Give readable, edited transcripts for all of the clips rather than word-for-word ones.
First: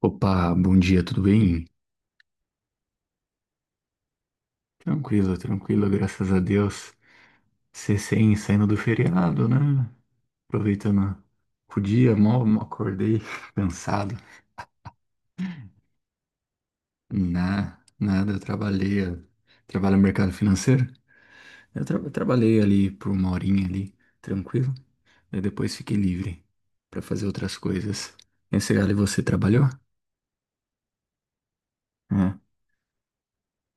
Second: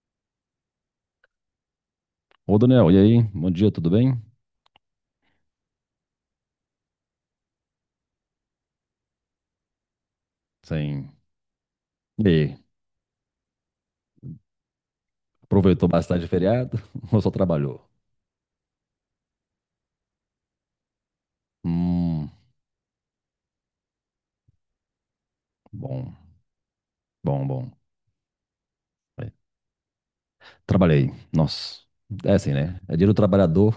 Opa, bom dia, tudo bem? Ô, Daniel, e aí? Bom dia, tudo bem? Tranquilo, tranquilo, graças a Deus. Recém saindo do feriado, né? Sim. Aproveitando o dia, E mal, aí? mal acordei, cansado. Aproveitou bastante o feriado ou só Na, trabalhou? nada, eu trabalho no mercado financeiro. Eu Hum, trabalhei ali por uma horinha ali, tranquilo. Daí depois fiquei bom, livre para fazer bom, outras bom. coisas. Esse galho, você É. trabalhou? Trabalhei. Nossa, é É. assim, né? É dia do trabalhador,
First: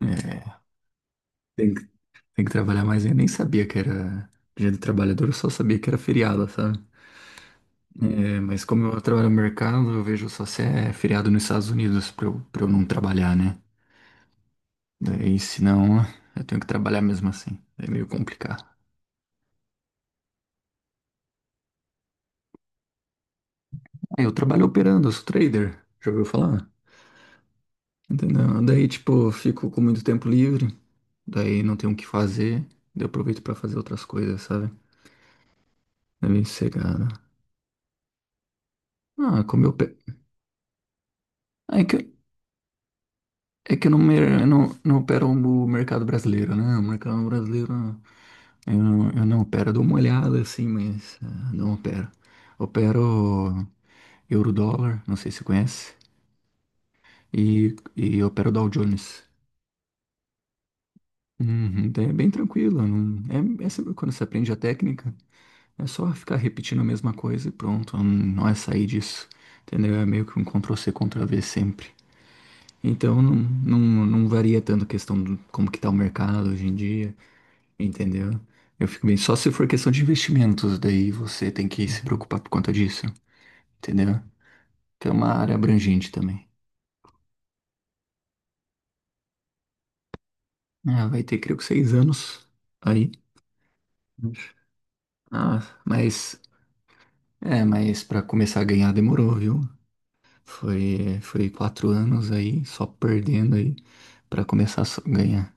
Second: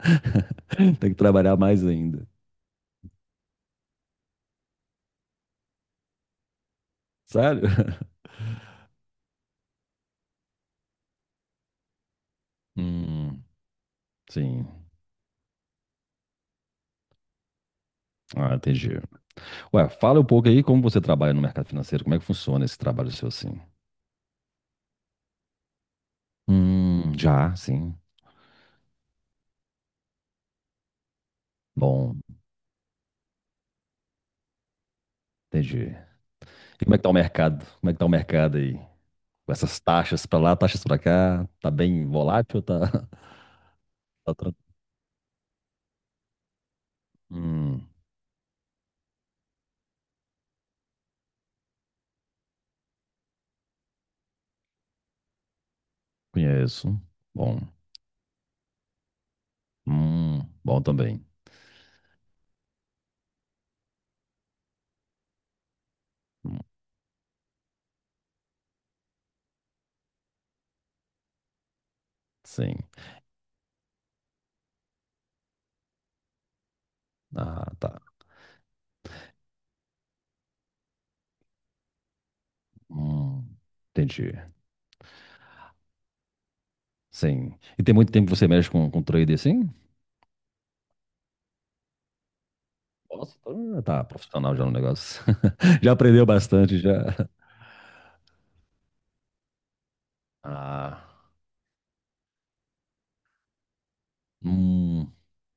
É. tem que trabalhar Tem mais que, ainda. tem que trabalhar mais. Eu nem sabia que era Dia do Trabalhador, eu só sabia que era feriado, sabe? Sério? É, mas como eu trabalho no mercado, eu vejo só se é feriado nos Estados Unidos pra eu não trabalhar, Hum, né? sim. Daí, se não, eu tenho que trabalhar mesmo assim. É meio Ah, complicado. entendi. Ué, fala um pouco aí como você trabalha no mercado financeiro, como é que funciona esse trabalho seu assim? Aí eu trabalho operando, eu sou trader. Já ouviu falar? Já, sim. Entendeu? Daí, tipo, eu fico com muito tempo livre. Daí não tenho o que Bom, fazer. Daí eu aproveito pra fazer outras coisas, sabe? entendi. É meio E como é que sossegado. tá o mercado? Como é que tá o mercado aí? Ah, Com como eu... essas pe- taxas pra lá, taxas pra cá, tá Ah, É que bem eu volátil, tá, É que eu não, tá mer- tranquilo. não, não opero o mercado brasileiro, né? O mercado brasileiro Hum, eu não opero, eu dou uma olhada assim, mas não opero. Opero euro-dólar, não sei se você conhece, conheço. Bom. e opero Dow Jones. Bom também. Uhum, daí é bem tranquilo, não, é sempre quando você aprende a técnica, é só ficar Hum, repetindo a mesma coisa e pronto, não é sair disso, entendeu? É meio que um Ctrl-C, Ctrl-V sempre. sim. Então não varia tanto a questão de como que tá o mercado hoje em dia. Ah, tá. Entendeu? Eu fico bem. Só se for questão de investimentos, daí você tem que se preocupar por conta disso. Hum, Entendeu? entendi. Que é uma área abrangente também. Sim. E tem muito tempo que você mexe com trade assim? Ah, vai ter, creio que 6 anos aí. Nossa, tá profissional já no negócio. Ah, Já aprendeu mas. bastante, já. É, mas para começar a ganhar demorou, viu? Ah, Foi 4 anos aí, só perdendo aí, para começar a hum, ganhar.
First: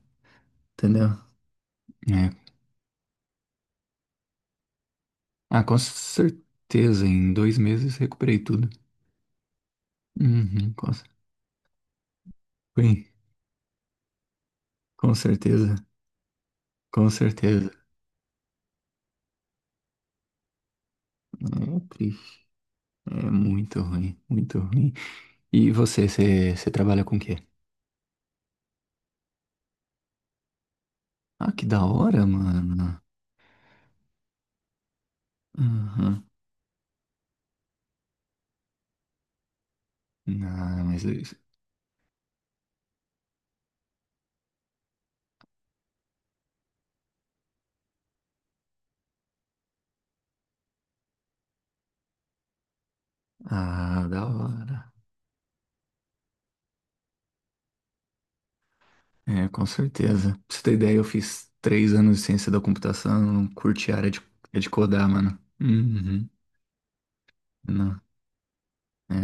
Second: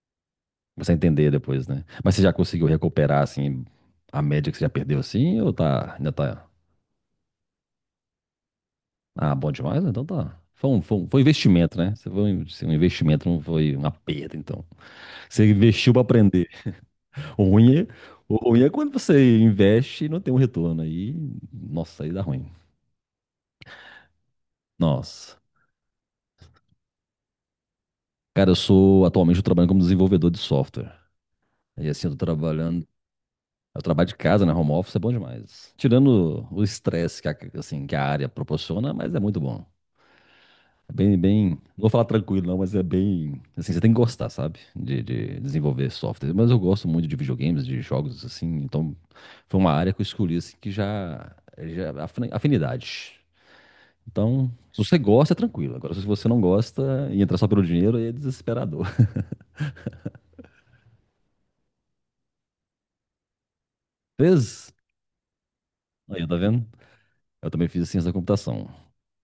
você Entendeu? entender depois, né? Mas você É. já conseguiu recuperar, assim, a média que você já perdeu, assim, ou Ah, com tá, ainda tá. certeza, em 2 meses recuperei tudo. Ah, bom demais, então tá. Foi Uhum. um, foi um- foi um investimento, né? Você foi um, se um Sim, investimento, não foi uma perda, então. com Você certeza. investiu pra aprender. Com O certeza. ruim é, o ruim é quando você investe e não tem um retorno. Aí, É nossa, aí dá triste. ruim. É muito ruim, muito ruim. Nossa. E você trabalha com o quê? Cara, atualmente, eu trabalho como desenvolvedor de software. Ah, que da E assim, eu tô hora, trabalhando, mano. eu trabalho de casa, né? Home office é bom demais. Uhum. Tirando o estresse que a, assim, que a área proporciona, mas é muito bom. Ah, É mas. bem, isso- bem, não vou falar tranquilo não, mas é bem, assim, você tem que gostar, sabe, de desenvolver software. Mas eu gosto muito de videogames, de jogos, assim, então foi uma área que eu escolhi, assim, que já afinidade. Ah, da Então, se hora. você gosta, é tranquilo. Agora, se você não gosta e entrar só pelo dinheiro, aí é desesperador. É, com certeza. Pra você ter ideia, eu fiz 3 anos de ciência da computação, não curti a área de Fez? codar, mano. Uhum. Aí, tá vendo? Eu também fiz Não. ciência da computação. É,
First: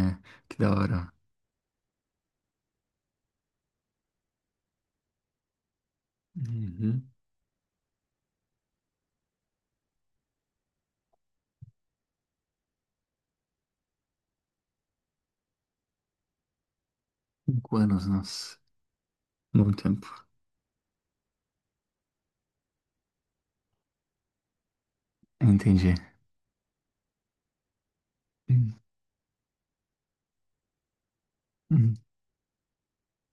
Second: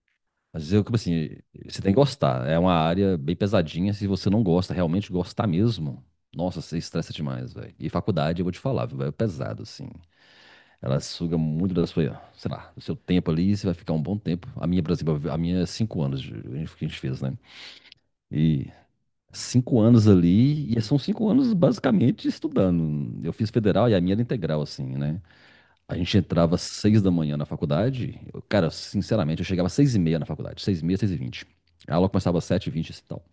que Às da vezes, eu, tipo hora. assim, você tem que gostar. É uma área bem pesadinha. Se você não gosta, realmente gostar mesmo, nossa, você Uhum. estressa demais, velho. E faculdade, eu vou te falar, viu, véio, é pesado, assim. Ela suga muito da sua, sei lá, do seu tempo ali, e você vai ficar um bom tempo. A minha, por exemplo, a minha é 5 anos que a gente fez, né? 5 anos, nossa. E cinco Muito tempo. anos ali, e são 5 anos basicamente estudando. Eu fiz federal e a minha era integral, assim, né? Entendi. A gente entrava às 6 da manhã na faculdade. Cara, Hum, sinceramente, eu chegava às 6h30 na faculdade. 6h30, 6h20. A hum, aula começava às 7h20 e tal.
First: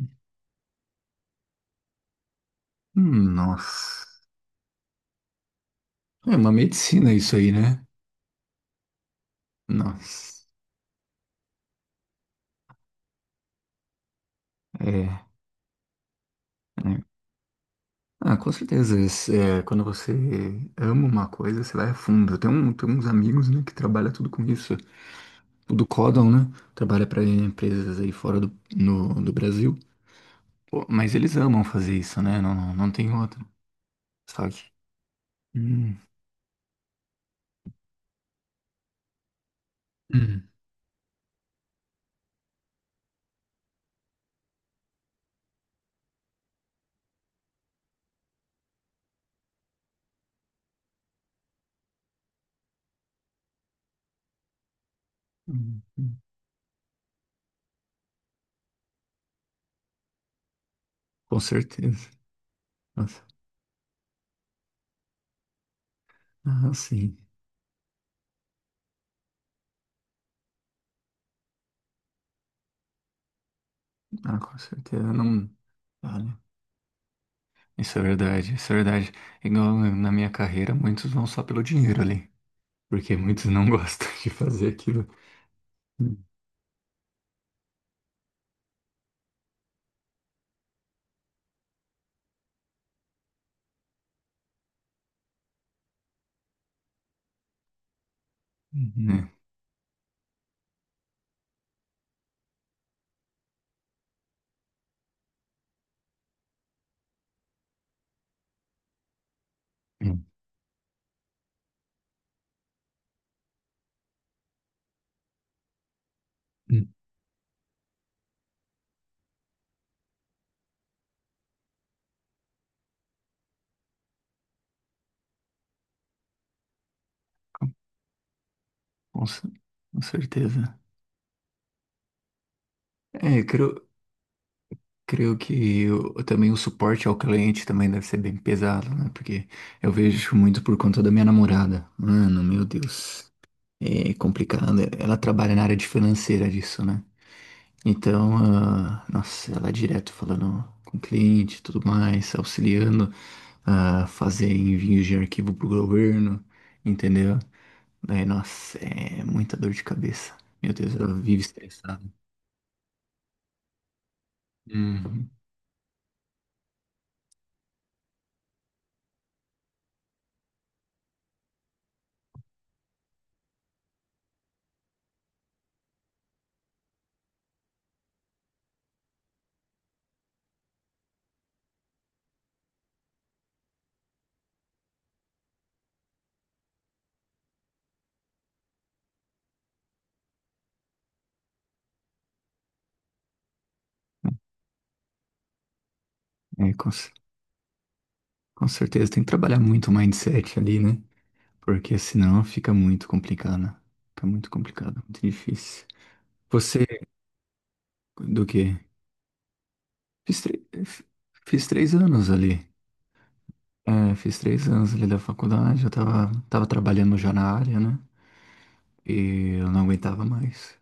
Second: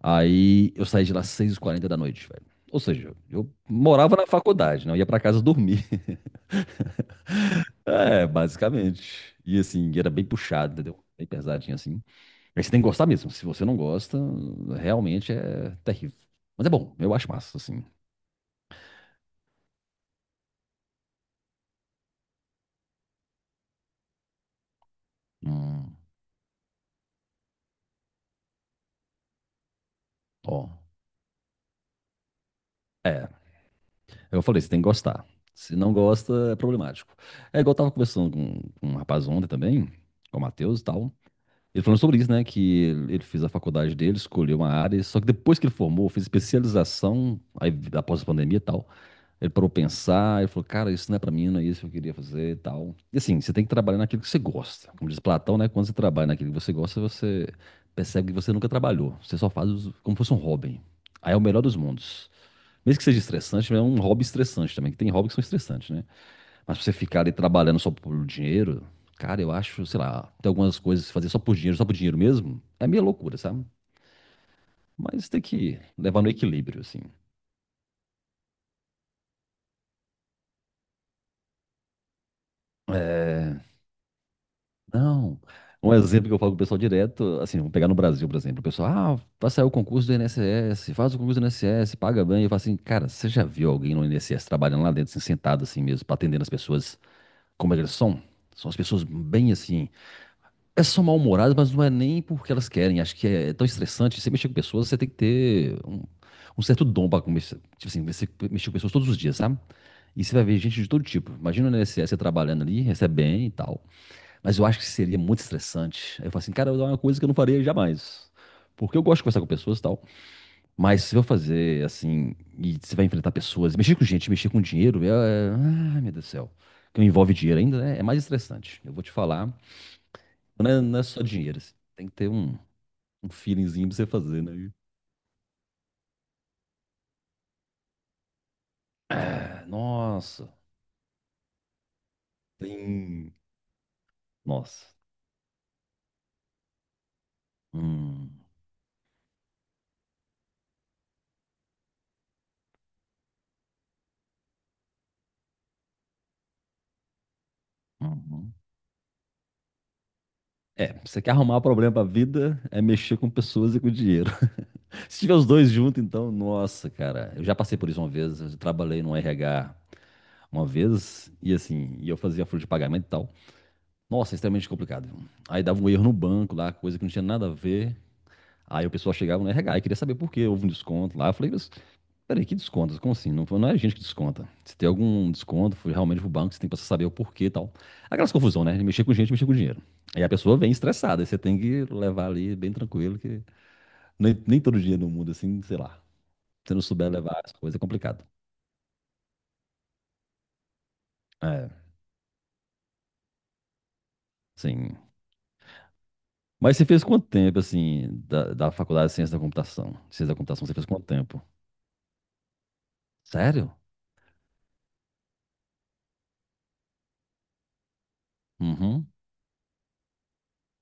Aí eu saí de lá às 6h40 da noite, velho. Ou seja, eu Nossa. morava na faculdade, não ia pra casa dormir. É uma medicina isso aí, né? É, basicamente. E assim, era bem Nossa. puxado, entendeu? Bem pesadinho assim. Mas você tem que gostar mesmo. Se você não gosta, É. realmente é terrível. Mas é bom, É. eu acho massa, assim. Ah, com certeza. Quando você ama uma coisa, você vai a fundo. Eu tenho uns amigos, né, que trabalham tudo com isso. Tudo Hum, do, né? Trabalha para empresas aí fora do, no, do Brasil. ó. Pô, mas eles amam fazer isso, né? Não, não, não tem É. outra. Eu Só falei, que. você tem que gostar. Se não Hum. gosta, é problemático. É igual eu tava conversando com um rapaz ontem também, com o Hum. Matheus e tal. Ele falando sobre isso, né? Que ele fez a faculdade dele, escolheu uma área, só que depois que ele formou, fez especialização, aí após a pandemia e tal, ele parou pra pensar, ele falou, cara, isso não é pra mim, não é isso que eu queria fazer e tal. E assim, você tem que trabalhar naquilo que você gosta. Como diz Platão, né? Hum, Quando você hum. trabalha naquilo que você gosta, você percebe que você nunca trabalhou. Você só faz como se fosse um hobby. Aí é Com o melhor dos certeza. mundos. Mesmo que seja Nossa. estressante, é um hobby estressante também, que tem hobbies que são estressantes, né? Ah, Mas pra você sim. ficar ali trabalhando só por dinheiro, cara, eu acho, sei lá, tem algumas coisas que fazer só por dinheiro mesmo, é meio loucura, sabe? Ah, com certeza. Mas tem Não. que levar no Olha, equilíbrio, assim. isso é verdade, isso é verdade. Igual na minha carreira, muitos vão só pelo dinheiro ali, porque muitos É, não gostam de fazer aquilo. não. Um exemplo que eu falo pro pessoal direto, assim, vamos pegar no Brasil, por exemplo, o pessoal, ah, vai sair o concurso do INSS, faz o concurso do INSS, paga bem. Eu falo assim, cara, você já viu alguém no INSS trabalhando lá dentro, assim, sentado assim mesmo, pra atendendo as pessoas como elas são? São as Uhum, pessoas né? bem assim, elas são mal-humoradas, mas não é nem porque elas querem. Acho que é tão estressante. Você mexer com pessoas, você tem que ter um certo dom para começar. Tipo assim, você mexer com pessoas todos os dias, sabe? Hum. E você vai ver gente de todo tipo. Imagina no INSS você trabalhando ali, recebe bem e tal. Mas eu acho que seria muito estressante. Aí eu falo assim, cara, é Hum. uma coisa que eu não faria jamais. Porque eu gosto de conversar com pessoas e tal. Mas se eu fazer assim, e você vai enfrentar pessoas, mexer com gente, mexer com dinheiro, é. Ai, meu Deus do céu. Que envolve dinheiro ainda, né? É mais estressante. Eu vou te Com, ce- falar. com Não certeza. é, não é só dinheiro, assim. Tem que ter um É, eu creio, feelingzinho pra você fazer, né? E, creio também o suporte ao cliente também deve ser bem pesado, né? Porque ah, eu vejo nossa, muito por conta da minha namorada. Mano, meu Deus. tem. É complicado. Nossa. Ela trabalha na área de financeira disso, né? Então, Hum, nossa, ela é direto falando com o cliente e tudo mais, auxiliando a fazer envios de arquivo pro governo, entendeu? É, uhum. nossa, é muita dor de cabeça. Meu É, Deus, ela você quer vive arrumar problema estressada. pra vida, é mexer com pessoas e com dinheiro. Se Uhum. tiver os dois juntos, então, nossa, cara. Eu já passei por isso uma vez, eu trabalhei no RH uma vez, e assim, e eu fazia folha de pagamento e tal. Nossa, é extremamente complicado. Viu? Aí dava um erro no banco lá, coisa que não tinha nada a ver. Aí o pessoal chegava no RH e queria saber por quê, houve um desconto lá. Eu falei, mas peraí, que desconto? Como assim? Não, não é a gente que desconta. Se tem algum desconto, foi realmente pro banco, você tem que saber o porquê e tal. Aquelas confusão, né? De mexer com gente, mexer com dinheiro. Aí a pessoa vem estressada, aí você tem que levar ali bem tranquilo, que nem, nem todo dia no mundo, assim, sei lá. Se É, você não com, souber cer- levar as coisas, é complicado. com certeza tem que trabalhar muito o mindset ali, né? É, Porque senão fica muito complicado, né? Fica muito sim. complicado, muito difícil. Mas você Você, fez quanto tempo, assim, do da, quê? da faculdade de Ciência da Computação? Ciência da Fiz, tre- Computação, você fez f- quanto tempo? fiz 3 anos ali. Sério? É, fiz 3 anos ali da faculdade, eu tava trabalhando já na área, né? Uhum. E eu não aguentava mais.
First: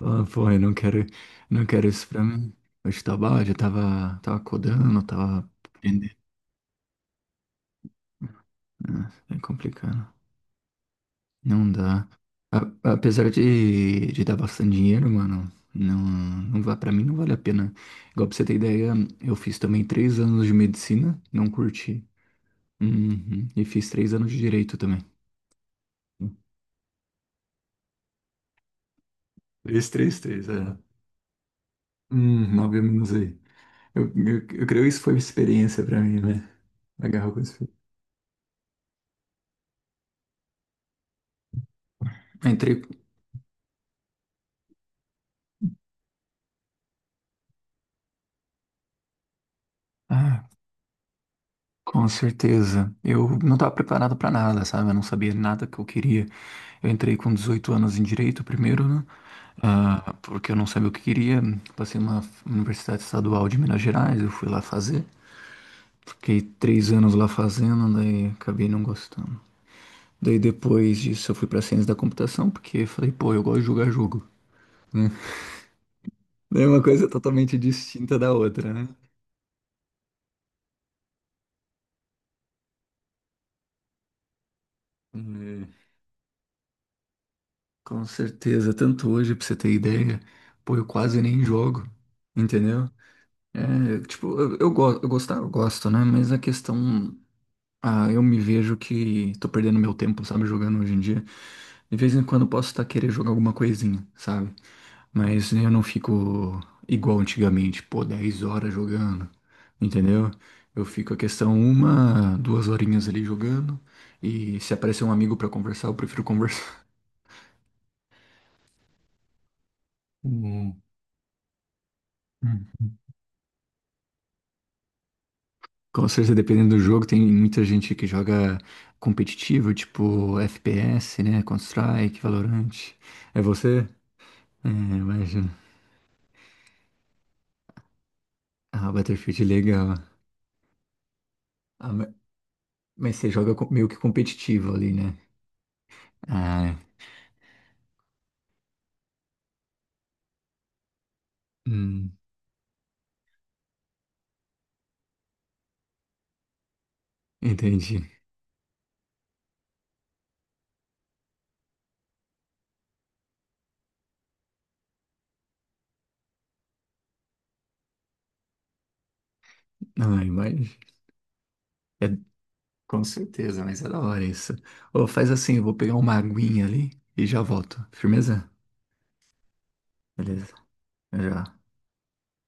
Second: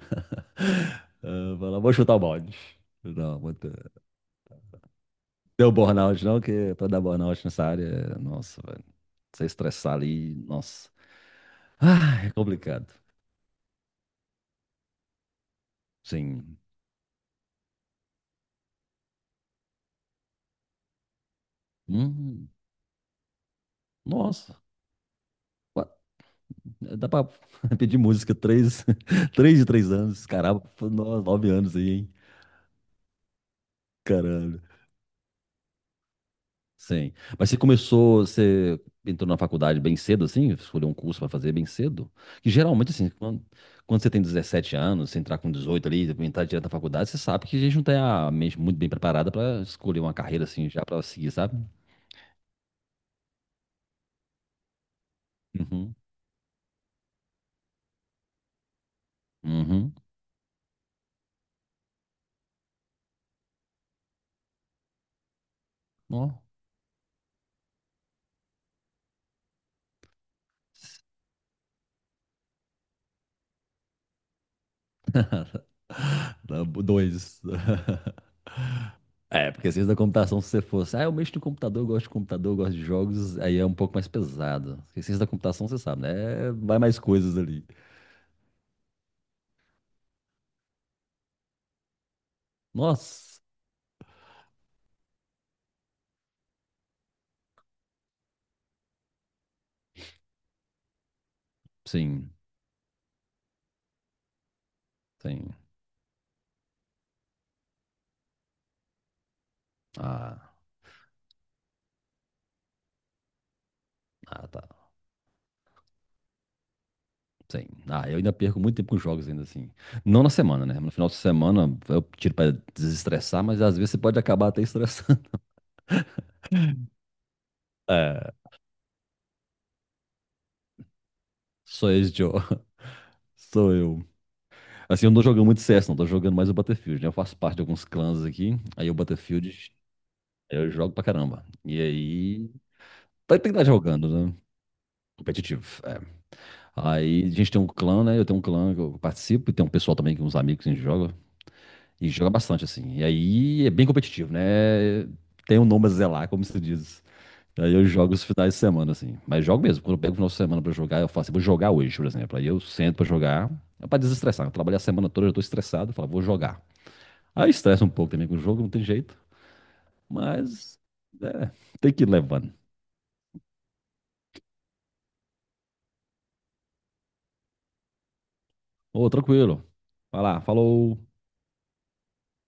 Ah, pô, eu não quero, Ah, não vai lá, quero vou isso chutar o pra mim. balde. Eu Não, estava, já tava codando, tava. deu burnout, não, que pra dar burnout nessa área, nossa, velho. Nossa, é Você estressar complicado. ali, nossa. Não dá. Ah, é A- complicado. apesar de dar bastante dinheiro, mano, não, Sim. não vai, pra mim não vale a pena. Igual pra você ter ideia, eu fiz também 3 anos de medicina, não curti. Hum, Uhum. E fiz 3 anos de nossa. direito também. Qua- Dá pra pedir música três, três de Três, três três, anos. três, Caramba, é. 9 anos aí, hein? 9 anos aí. Eu, eu, Caralho. eu creio que isso foi uma experiência pra mim, né? Sim. Agarrou com Mas você isso. começou, você entrou na faculdade bem cedo, assim? Escolheu um curso para fazer bem cedo? Que Entrei. geralmente, assim, quando você tem 17 anos, você entrar com 18 ali, entrar direto na faculdade, você sabe que a gente não tem a mente muito bem preparada para escolher uma carreira, assim, já para seguir, sabe? Com certeza. Eu não estava preparado para nada, sabe? Eu não sabia nada que eu Uhum. queria. Eu entrei com 18 anos em direito primeiro, né? Uhum. Ah, porque eu não sabia o que queria. Passei numa universidade estadual de Minas Gerais, eu fui lá fazer. Fiquei Ó. 3 anos lá fazendo, daí acabei não gostando. Daí depois disso eu fui para ciência da computação, porque falei, pô, eu gosto de jogar jogo, né? Daí Dá é uma coisa dois. totalmente distinta da outra, né? É, porque ciência da computação, se você fosse, ah, eu mexo no computador, eu gosto de computador, eu gosto de jogos, aí é um pouco mais pesado. Porque ciência da computação, você sabe, né? Vai mais coisas ali. Com certeza, tanto hoje, pra você ter ideia, pô, eu quase nem jogo, entendeu? Nossa, É, tipo, eu, go- eu gostar, eu gosto, né? Mas a questão, eu me vejo que tô perdendo meu tempo, sabe, jogando hoje em dia. De vez em sim. quando eu posso estar querendo jogar alguma coisinha, sabe? Mas Sim. eu não fico igual antigamente, pô, 10 horas jogando, entendeu? Ah, Eu fico a questão uma, duas horinhas ali jogando, ah, e tá. se aparecer um amigo pra conversar, eu prefiro conversar. Sim. Ah, eu ainda perco muito tempo com jogos ainda assim. Não na semana, né? Hum. No final de semana eu tiro pra desestressar, mas às vezes você pode acabar até estressando. Com certeza, dependendo do jogo, tem muita gente que É, joga competitivo, tipo FPS, né? sou esse Counter-Strike, Joe. Valorant. É Sou você? eu. É, Assim, eu não tô jogando imagina. muito CS, não. Tô jogando mais o Battlefield, né? Eu faço parte de alguns clãs aqui. Aí Ah, o Battlefield é Battlefield legal. eu jogo pra caramba. E Ah, ma- aí. mas você Tem joga que estar meio que jogando, né? competitivo ali, né? Competitivo. É. Ah, é. Aí a gente tem um clã, né? Eu tenho um clã que eu participo e tem um pessoal também, que uns amigos que a gente joga. E hum, joga bastante, assim. E aí é bem competitivo, né? Tem um nome a zelar, como se diz. E aí eu Entendi. jogo os finais de semana, assim. Mas jogo mesmo. Quando eu pego o final de semana pra jogar, eu falo assim, vou jogar hoje, por exemplo. Aí eu sento pra jogar, é pra desestressar. Eu trabalhei a semana toda, eu tô estressado, eu falo, vou jogar. Aí estressa um pouco também com o jogo, não tem jeito. Ah, imagina. Mas, é, tem que É, ir levando. com certeza, mas é da hora isso. Ô, faz assim, eu vou pegar uma aguinha ali e já volto. Firmeza? Ô, tranquilo. Vai lá, Beleza. falou. Já.